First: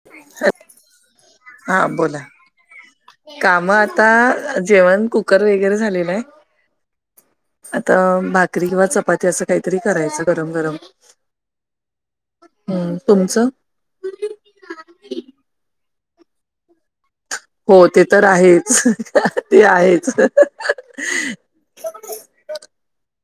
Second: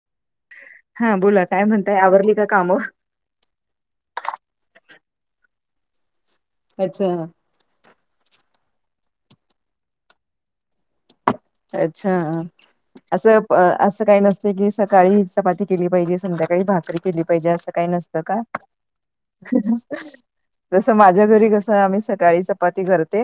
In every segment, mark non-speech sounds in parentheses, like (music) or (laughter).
(inaudible) हा, बोला काय हा म्हणताय. बोला आवरली का काम. काम आता जेवण कुकर वगैरे झालेल आहे. अच्छा आता भाकरी किंवा चपाती असं काहीतरी करायच गरम गरम. अच्छ हम्म अस तुमचं प असं काही नसते की. सकाळी ही चपाती केली पाहिजे. संध्याकाळी भाकरी केली पाहिजे अस हो काही ते नसत तर का? आहेच ते आहेच जस माझ्या घरी कस आम्ही सकाळी चपाती करते.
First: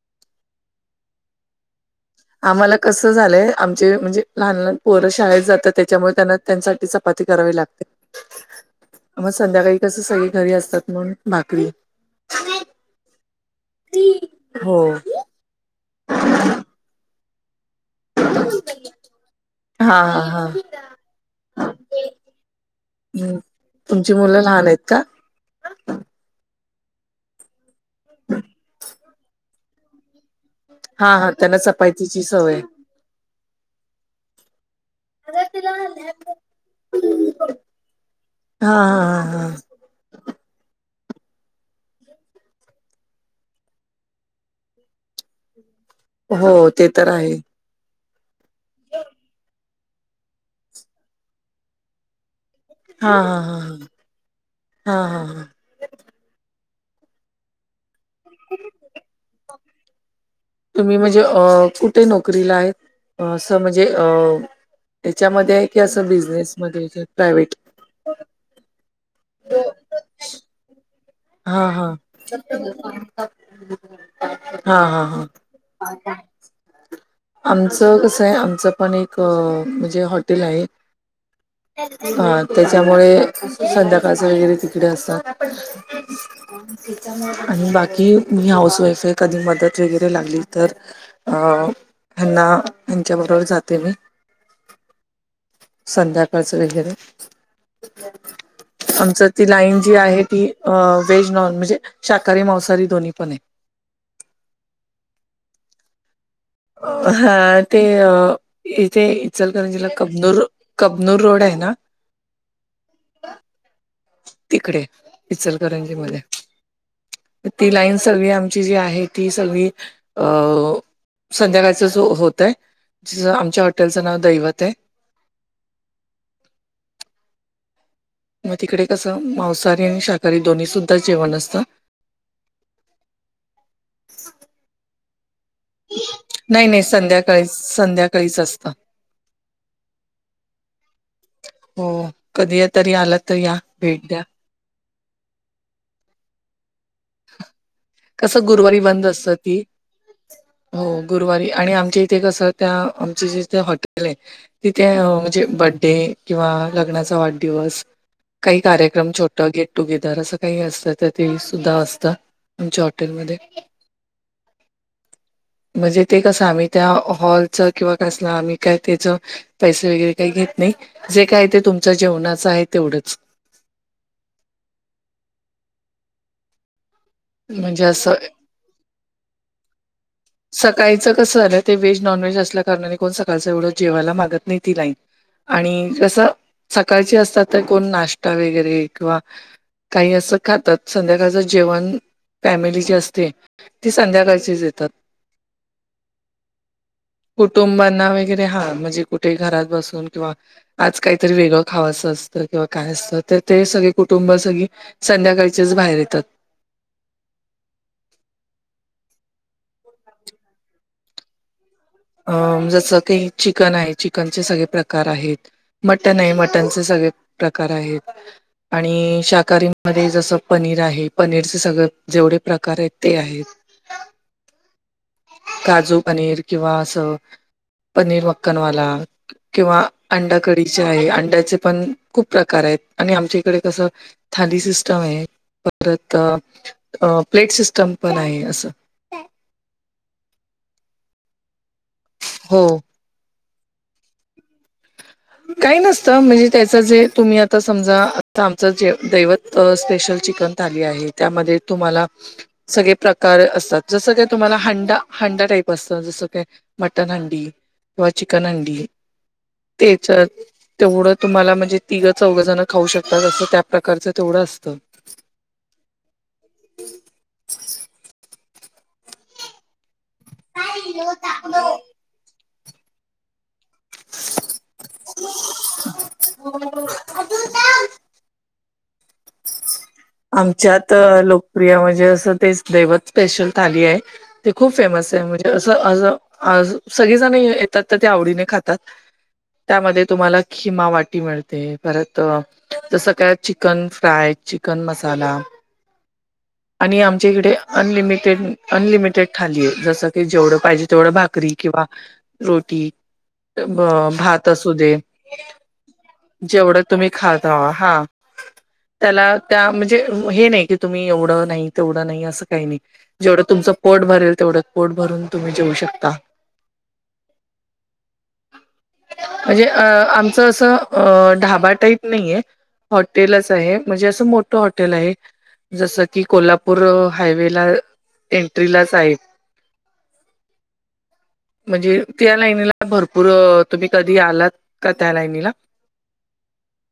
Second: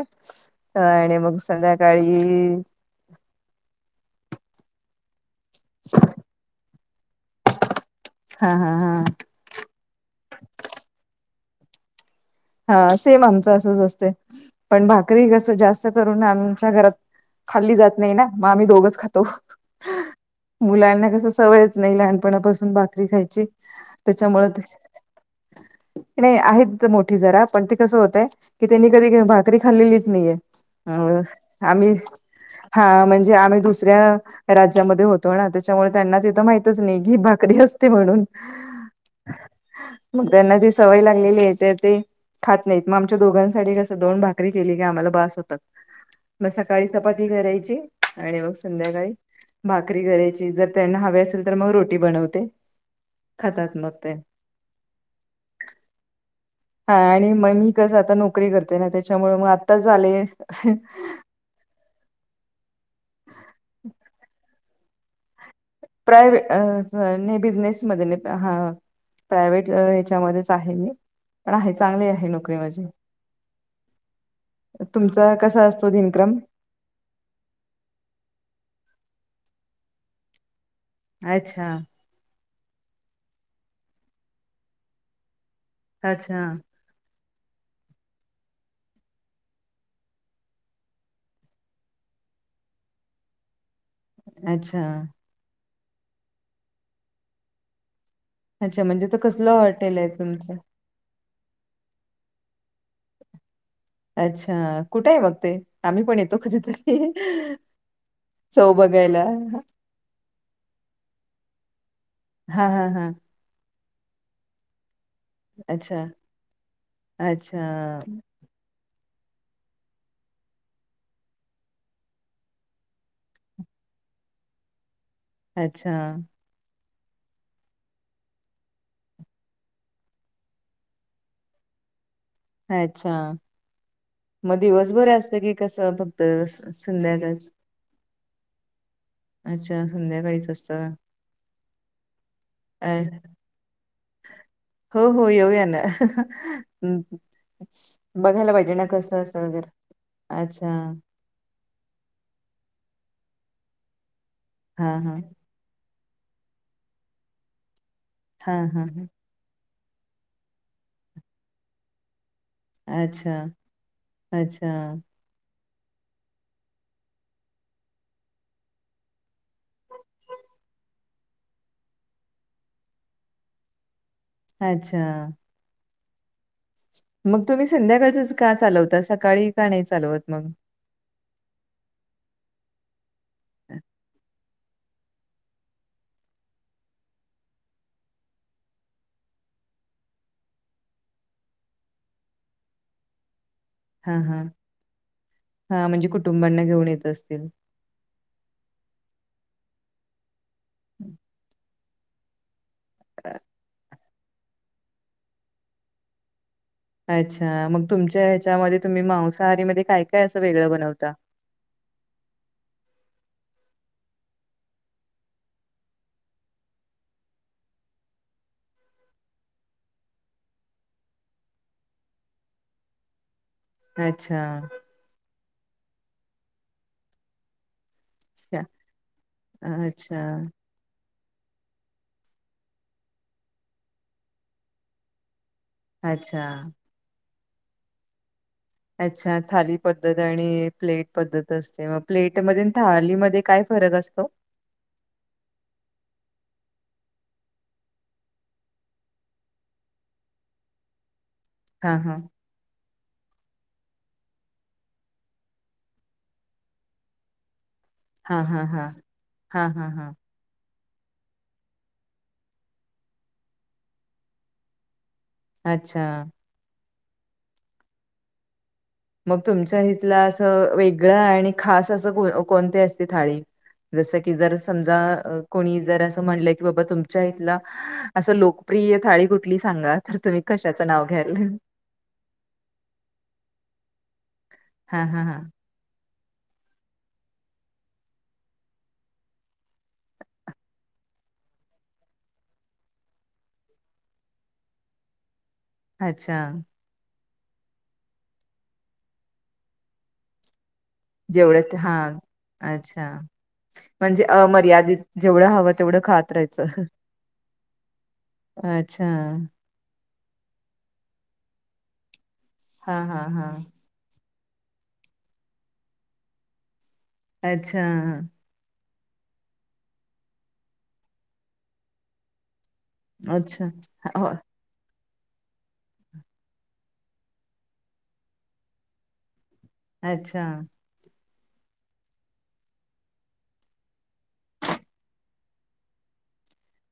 आणि मग संध्याकाळी कस झालय आमचे म्हणजे लहान लहान पोर शाळेत जातात. त्याच्यामुळे त्यांना त्यांसाठीच चपाती करावी लागते. हा हा हा मग संध्याकाळी कस सगळी घरी असतात म्हणून भाकरी हा सेम आमच असच असतय. हो पण भाकरी कस जास्त जास्त करून आमच्या घरात खाल्ली जात नाही ना. मग आम्ही दोघच खातो. हा हा हा मुलांना कसं सवयच नाही लहानपणापासून भाकरी हम्म खायची. तुमची मुलं त्याच्यामुळे ते लहान आहेत का? नाही आहेत मोठी जरा. पण ते कसं होतय कि त्यांनी कधी भाक करी खाल्लेलीच नाहीये. हा अ हा त्यांना आम्ही चपातीची सवय हा म्हणजे आम्ही दुसऱ्या राज्यामध्ये होतो ना. त्याच्यामुळे त्यांना तिथं माहितच नाही की भाकरी असते म्हणून. हा हा हा हा मग त्यांना ती सवय लागलेली आहे. तर ते खात नाहीत. मग आमच्या दोघांसाठी कसं दोन भाकरी केली कि आम्हाला बास होतात. मग हो सकाळी ते तर चपाती आहे करायची आणि मग संध्याकाळी भाकरी करायची. जर त्यांना हवे असेल तर मग रोटी बनवते. हा हा खातात मग ते हा हा हा हा हा हा आणि मग मी कसं आता नोकरी करते ना. त्याच्यामुळे मग आत्ताच आले. तुम्ही म्हणजे अ कुठे नोकरीला आहेत? असं म्हणजे अ त्याच्यामध्ये प्रायवेट अ नाही बिजनेस बिसनेस नाही. प्राइवेट हेच्यामध्येच आहे मी. पण हा आहे हा चांगली आहे नोकरी माझी हा हा हा. तुमचा कसा असतो दिनक्रम आमचं कसं आहे? आमचं पण एक म्हणजे हॉटेल आहे. अच्छा. हा. त्याच्यामुळे संध्याकाळच वगैरे तिकडे असतो. अच्छा. आणि बाकी मी हाऊस वाईफ आहे. कधी मदत वगैरे लागली तर- अ ह्यांना, यांच्या बरोबर जाते मी. अच्छा. संध्याकाळचं वगैरे, अच्छा म्हणजे तर आमच ती कसलं लाईन जी हॉटेल आहे ती- तुमचं अ. व्हेज-नॉनव्हेज, शाकाहारी मांसाहारी दोन्ही पण आहे. अच्छा. कुठे आहे मग ते? आम्ही पण येतो कधीतरी. हा. ते चव इथे बघायला इचलकरंजीला कबनूर- कबनूर रोड आहे ना? हा हा हा. तिकडे. इचलकरंजी अच्छा मध्ये. ती लाईन अच्छा सगळी आमची जी आहे- ती सगळी अ- संध्याकाळंचच होतय. आमच्या हॉटेलचं नाव दैवत आहे. अच्छा. मग तिकडे कसं? मांसाहारी आणि शाकाहारी दोन्ही सुुद्धा जेवण असतं. अच्छा. मग दिवसभर असतं कि कसं फक्त नाही नाही संध्याकाळी संध्याकाळचं? संध्याकाळीच असतं. अच्छा. संध्याकाळीच असतं. हो. कधी अ तरी आलात तर या. भेट द्या. हो हो. येऊया ना. हूं. हं. कसं बघायला पाहिजे गुरुवारी ना बंद कसं असतं असं ती वगैरे अच्छा. हो गुरुवारी आणि आमच्या इथे कसं? त्या आमचे जिथे हॉटेल आहे- तिथे हा हा म्हणजे बड्डे किंवा लग्नाचा वाढदिवस हा काही हा हा कार्यक्रम छोट- गेट टुगेदर असं काही असल तर ते सुद्धा असतं. तुमच्या अच्छा हॉटेलमध्ये. अच्छा म्हणजे ते कसं आम्ही त्या हॉलच किंवा कसला आम्ही काय त्याच- पैसे वगैरे काही घेत नाही. जे काय ते तुमच्या जेवणाचं आहे तेवढंच. अच्छा. मग तुम्ही संध्याकाळचेच असं का चालवता? सकाळी का नाही चालवत मग? सकाळीच कसं झालंय? ते व्हेज, नॉन व्हेज असल्या कारणाने कोण सकाळच एवढं जेवायला मागत नाही ती लाईन. आणि कसं? सकाळची असतात तर कोण नाश्ता वगैरे किंवा- काही असं खातात. संध्याकाळचं जेवण फॅमिली जी असते- ती संध्याकाळचीच येतात. हां. म्हणजे कुटुंबांना घेऊन येत असतील? कुटुंबांना वगैरे, हा. म्हणजे कुठे घरात बसून किंवा आज काहीतरी वेगळं- खावं असं असतं किंवा काय असतं? अ- तर ते सगळे कुटुंब सगळी संध्याकाळचेच बाहेर येतात. अच्छा. मग तुमच्या ह्याच्यामध्ये तुम्ही मांसाहारी मध्ये काय काय असं वेगळं बनवता? अ. जसं की चिकन आहे. चिकनचे सगळे प्रकार आहेत. मटन आहे. मटणचे सगळे प्रकार आहेत. आणि शाकाहारी मध्ये जसं पनीर आहे. पनीरचे सगळं जेवढे प्रकार आहेत ते आहेत. अच्छा. काजू पनीर किंवा असं- पनीर अच्छा मक्कनवाला किंवा अच्छा. अंडा करी. शिवाय अंड्याचे पण खूप प्रकार आहेत आणि आमच्या इकडे कस? थाली सिस्टम आहे परत अच्छा. अ प्लेट सिस्टम पण आहे असं. अच्छा थाली पद्धत आणि प्लेट पद्धत असते मग. प्लेटमध्ये हो अन थालीमध्ये काय फरक असतो. काही नसत म्हणजे त्याच जे तुम्ही आता समजा आमच जे दैवत. स्पेशल चिकन आली आहे त्यामध्ये हां तुम्हाला. हां. सगळे प्रकार असतात जसं का तुम्हाला हांडा हांडा टाईप असत जसं काय. मटन हंडी किंवा हां चिकन हां हंडी हां. हां हां हां. तेचत. तेवढं तुम्हाला म्हणजे तिघं चौघंजण खाऊ शकतात असं त्या प्रकारचं तेवढं असतं. अच्छा. मग तुमच्या ईथला असं वेगळं आणि खास असं कोणती असते थाळी. जस की जर समजा कोणी जर असं म्हणलं की बाबा तुमच्या इथला असं लोक. प्रिय थाळी कुठली सांगाल. आमच्यात लोकप्रिय म्हणजे असं तेच दैवत स्पेशल थाली आहे. ते खूप हां फेमस आहे हां हां. म्हणजे असं असं असं सगळेजण येतात तर ते आवडीने खातात. त्यामध्ये तुम्हाला खिमावाटी मिळते परत. तसं काय चिकन फ्राय चिकन मसाला. अच्छा. आणि आमच्या इकडे अनलिमिटेड अनलिमिटेड थाली आहे जसं की जेवढं पाहिजे. तेवढं भाकरी जेवढं किंवा हां. रोटी. अच्छा. भा म्हणजे भात असू दे अमर्यादित जेवढं हवं तेवढं खात राहायचं. जेवढं तुम्ही खाता हा. अच्छा. त्याला त्या म्हणजे हे नाही की तुम्ही एवढं नाही तेवढं नाही अस काही नाही हा हा जेवंढ हा तुमच. पोट भरेल तेवढंच पोट भरून तुम्ही जेऊ शकता. अच्छा. म्हणजे अ आमचं असं ढाबा टाईप नाहीये. हॉटेलच अच्छा आहे म्हणजे असं हो मोठं हॉटेल आहे. जसं की कोल्हापूर हायवे ला एंट्रीलाच आहे. अच्छा. म्हणजे त्या लाईनीला भरपूर तुम्ही कधी आलात का त्या लाईनीला.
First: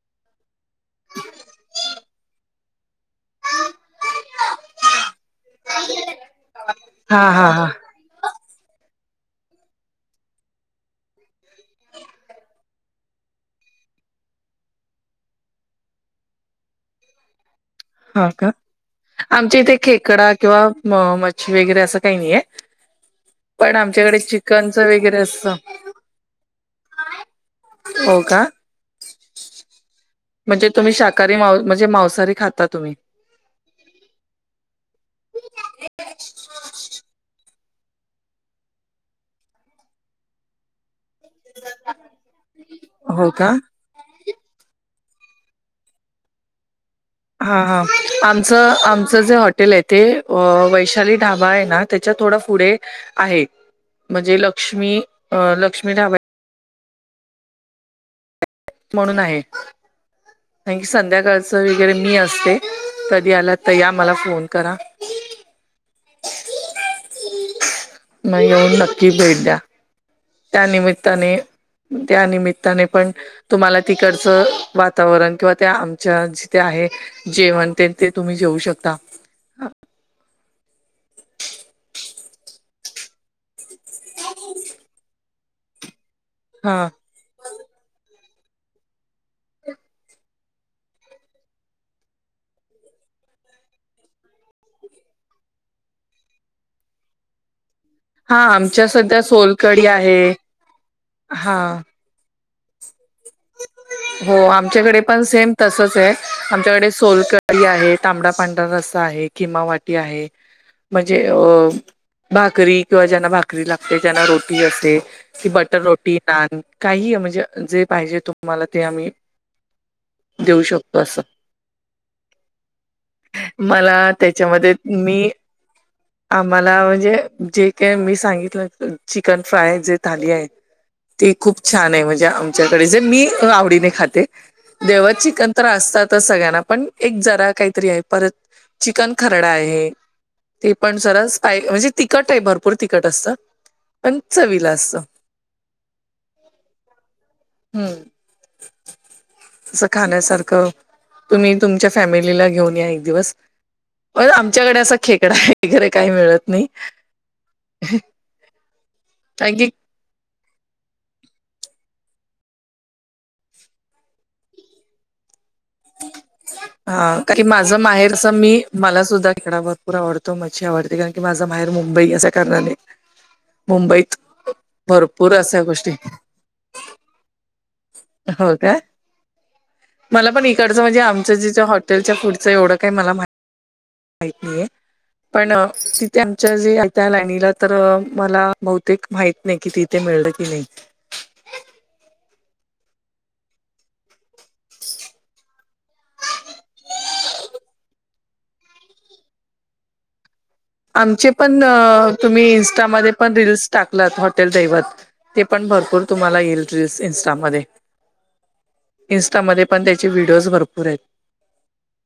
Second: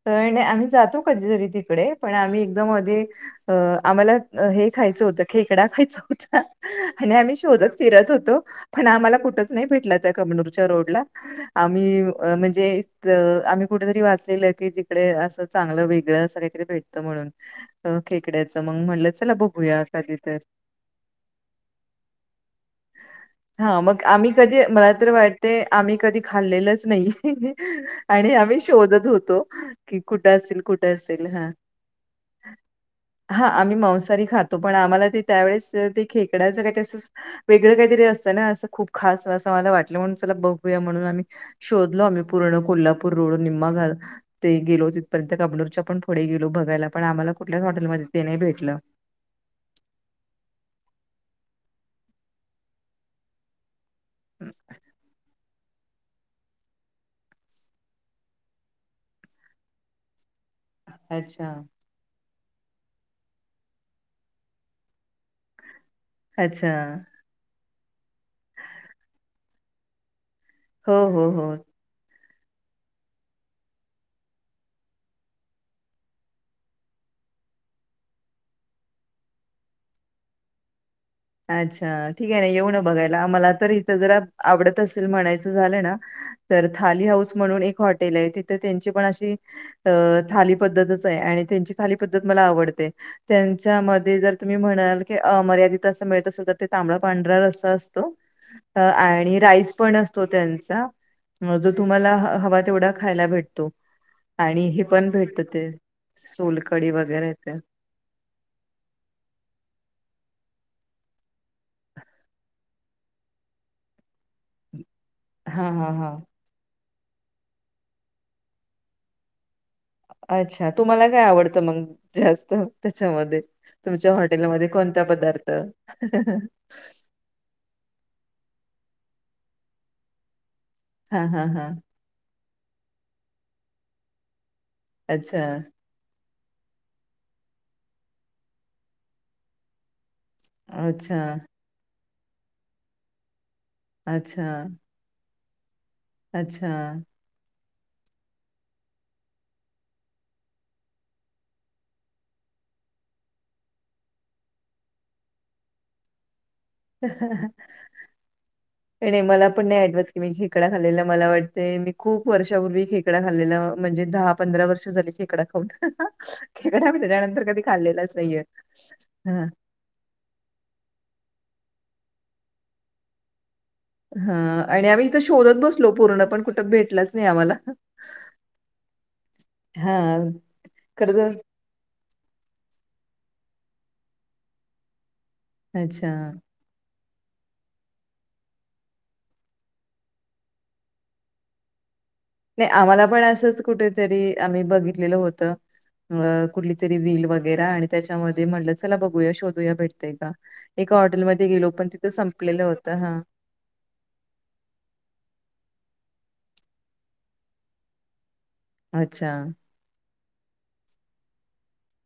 काही नाही आम्ही जातो कधीतरी तिकडे पण आम्ही एकदम मधे. अ आम्हाला हे खायचं होतं खेकडा खायचा होता. आणि हा आम्ही हा हा शोधत फिरत होतो पण आम्हाला कुठच नाही भेटला त्या कमनूरच्या रोडला. आम्ही म्हणजे ज आम्ही कुठेतरी वाचलेलं. कि तिकडे असं चांगलं वेगळं असं काहीतरी भेटतं म्हणून. अ हा का खेकड्याचं मग म्हणलं चला आमच्या इथे बघूया कधी खेकडा तर. किंवा म मच्छी वगैरे असं काही नाहीये. पण हा मग आमच्याकडे आम्ही कधी चिकनचं मला तर वगैरे असं वाटते आम्ही कधी खाल्लेलंच नाहीे. हो का. शोधत होतो की कुठ असेल म्हणजे कुठ तुम्ही असेल शाकाहारी हा. मां म्हणजे मांसाहारी खाता तुम्ही हा आम्ही मांसारी खातो पण आम्हाला ते त्यावेळेस ते खेकड्याचं काही तसंस. वेगळं काहीतरी असतं ना असं खूप खास असं मला वाटलं म्हणून चला बघूया म्हणून आम्ही. शोधलो आम्ही पूर्ण कोल्हापूर हो रोड का निम्मागाल. ते गेलो तिथपर्यंत कमनूरच्या पण पुढे गेलो बघायला पण आम्हाला. हां कुठल्याच हॉटेलमध्ये ते हां नाही भेटलं. आमचं आम जे हॉटेल आहे ते वैशाली ढाबा आहे ना त्याच्या थोडा पुढे आहे. म्हणजे लक्ष्मी लक्ष्मी ढाब. म्हणून आहे काय संध्याकाळच अच्छा, वे वगैरे मी असते तधी आला तर या मला फोन करा. अच्छा. म येऊन नक्की भेट द्या हो, हो, त्यानिमित्ताने. हो. त्या निमित्ताने पण. तुम्हाला तिकडचं वातावरण किंवा त्या आमच्या जिथे आहे जेवन तेन ते तुम्ही जेऊ शकता. अच्छा! ठीक आहे ना येऊ ना बघायला मला तर इथं जरा आवडत असेल म्हणायचं झालं ना तर हा थाली हाऊस म्हणून एक हॉटेल आहे तिथे त्यांची पण अशी अ थाली पद्धतच आहे आणि त्यांची थाली पद्धत मला आवडते. त्यांच्यामध्ये जर तुम्ही म्हणाल की मर्यादित असं मिळत असल तर ते तांबड पांढरा रस्सा अस. हा अ आमच्या सध्या आणि राईस सोलकडी पण आहे असतो त्यांचा. म हा जो तुम्हाला हवा तेवढा खायला भेट हो आमच्याकडे पण सेम ते तसच आहे. आमच्याकडे सोलकढी वगैरे ते. सोलकढी आहेत. तांबडा पांढरा रस्सा आहे खिमा वाटी आहे. म्हणजे अ भाकरी किंवा ज्यांना भाकरी लागते ज्यांना रोटी असते. कि हां, बटर हां, हां. रोटी, नान काहीही म्हणजे जे पाहिजे तुम्हाला ते आम्ही (inaudible) अच्छा! शकतो तुम्हाला असं काय आवडत मग जास्त त्याच्यामध्ये? मला तुमच्या हॉटेलमध्ये त्याच्यामध्ये कोणता मी पदार्थ तर आम्हाला म्हणजे जे ते मी सांगितलं ना चिकन फ्राय जे थाली आहे हां, ती हां, खूप हां. छान आहे म्हणजे आमच्याकडे जे मी आवडीने खाते. जेव्हा अच्छा, चिकन तर असतातचं सगळ्यांना पण एक जरा काहीतरी आहे परत चिकन खरडा आहे. ते पण अच्छा, जरा स्पाई म्हणजे तिखट आहे भरपूर तिखट असतं. पण अच्छा, चवीला असतं. अच्छा. हम्म. असं खाण्यासारखं तुम्ही तुमच्या फॅमिलीला घेऊन या एक दिवस. परत आमच्याकडे अस खेकडा आहे. खरं काय मिळत नाही. (inaudible) नाही नाही मला कारण की पण नाही आठवत. मी खेकडा खाल्लेला मला वाटते मी खूप वर्षापूर्वी खेकडा खाल्लेला म्हणजे दहा-पंधरा वर्ष झाली खे कडा खाऊन. खेकडा मि हा कारण की त्याच्यानंतर कधी माझं माहेर खाल्लेलाच असं नाहीये मी मला सुद्धा हा. खेकडा भरपूर आवडतो. मच्छी आवडते कारण की माझ माहेर मुंबई असा कारणाने. मुंबईत हा आणि आम्ही इथं भरपूर शोधत अशा गोष्टी बसलो पूर्ण पण कुठं भेटलाच नाही आम्हाला. हो काय? (inaudible) मला हां, पण इकडचं म्हणजे खरं आमचं तर जे जे हॉ टेलच्या फूडच एवढं काही मला मा- (inaudible) माहीत नाही. पण अच्छा. तिथे आमच्या जे आ त्या लाईनीला तर मला बहुतेक माहित नाही कि तिथे मिळलं की नाही. नाही आम्हाला पण असंच कुठेतरी आम्ही बघितलेलं होतं. मग कुठली तरी रील वगैरा आणि त्याच्यामध्ये म्हटलं चला बघूया शोधूया भेटतय का? एका आमचे हॉटेलमध्ये पण गेलो अ तिथं तुम्ही संपलेलं होतं इन्स्टामध्ये हां. पण रील्स टाकलात हॉटेल दैवत. ते पण भरपूर तुम्हाला येईल रील्स इन्स्टामध्ये. (inaudible) अच्छा. इन्स्टामध्ये पण त्याचे व्हिडिओज भरपूर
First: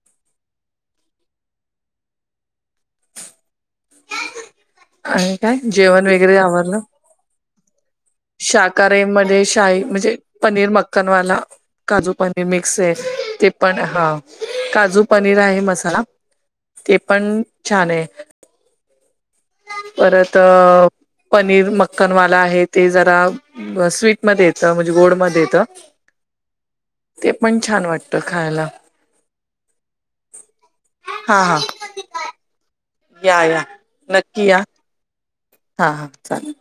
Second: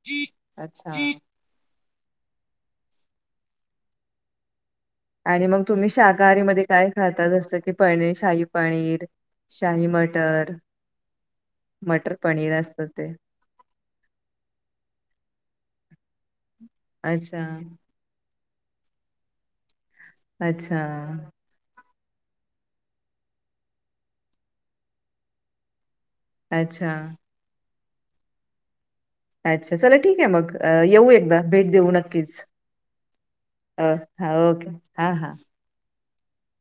(inaudible) अच्छा. आणि काय मग तुम्ही जेवण शाकाहारी मध्ये काय खाता? जसं की पनिश शाकाहारी मध्ये शाही म्हणजे पनीर मक्ख नवाला काजू मटर पनीर मिक्स असतं ते. आहे. पण हा काजू पनीर आहे मसाला (inaudible) ते अच्छा, पण छान आहे. परत अ अच्छा, पनी पनिर मक्खनवाला आहे ते जरा अ स्वीटमध्ये येत म्हणजे गोड मध्ये येत. अच्छा. ते पण छान वाटत खायाला. अच्छा, चला ठीक आहे मग येऊ एकदा हा हा भेट देऊ नक्कीच. या या अ हा नक्की या ओके. हा, हा. हा हा चालेल.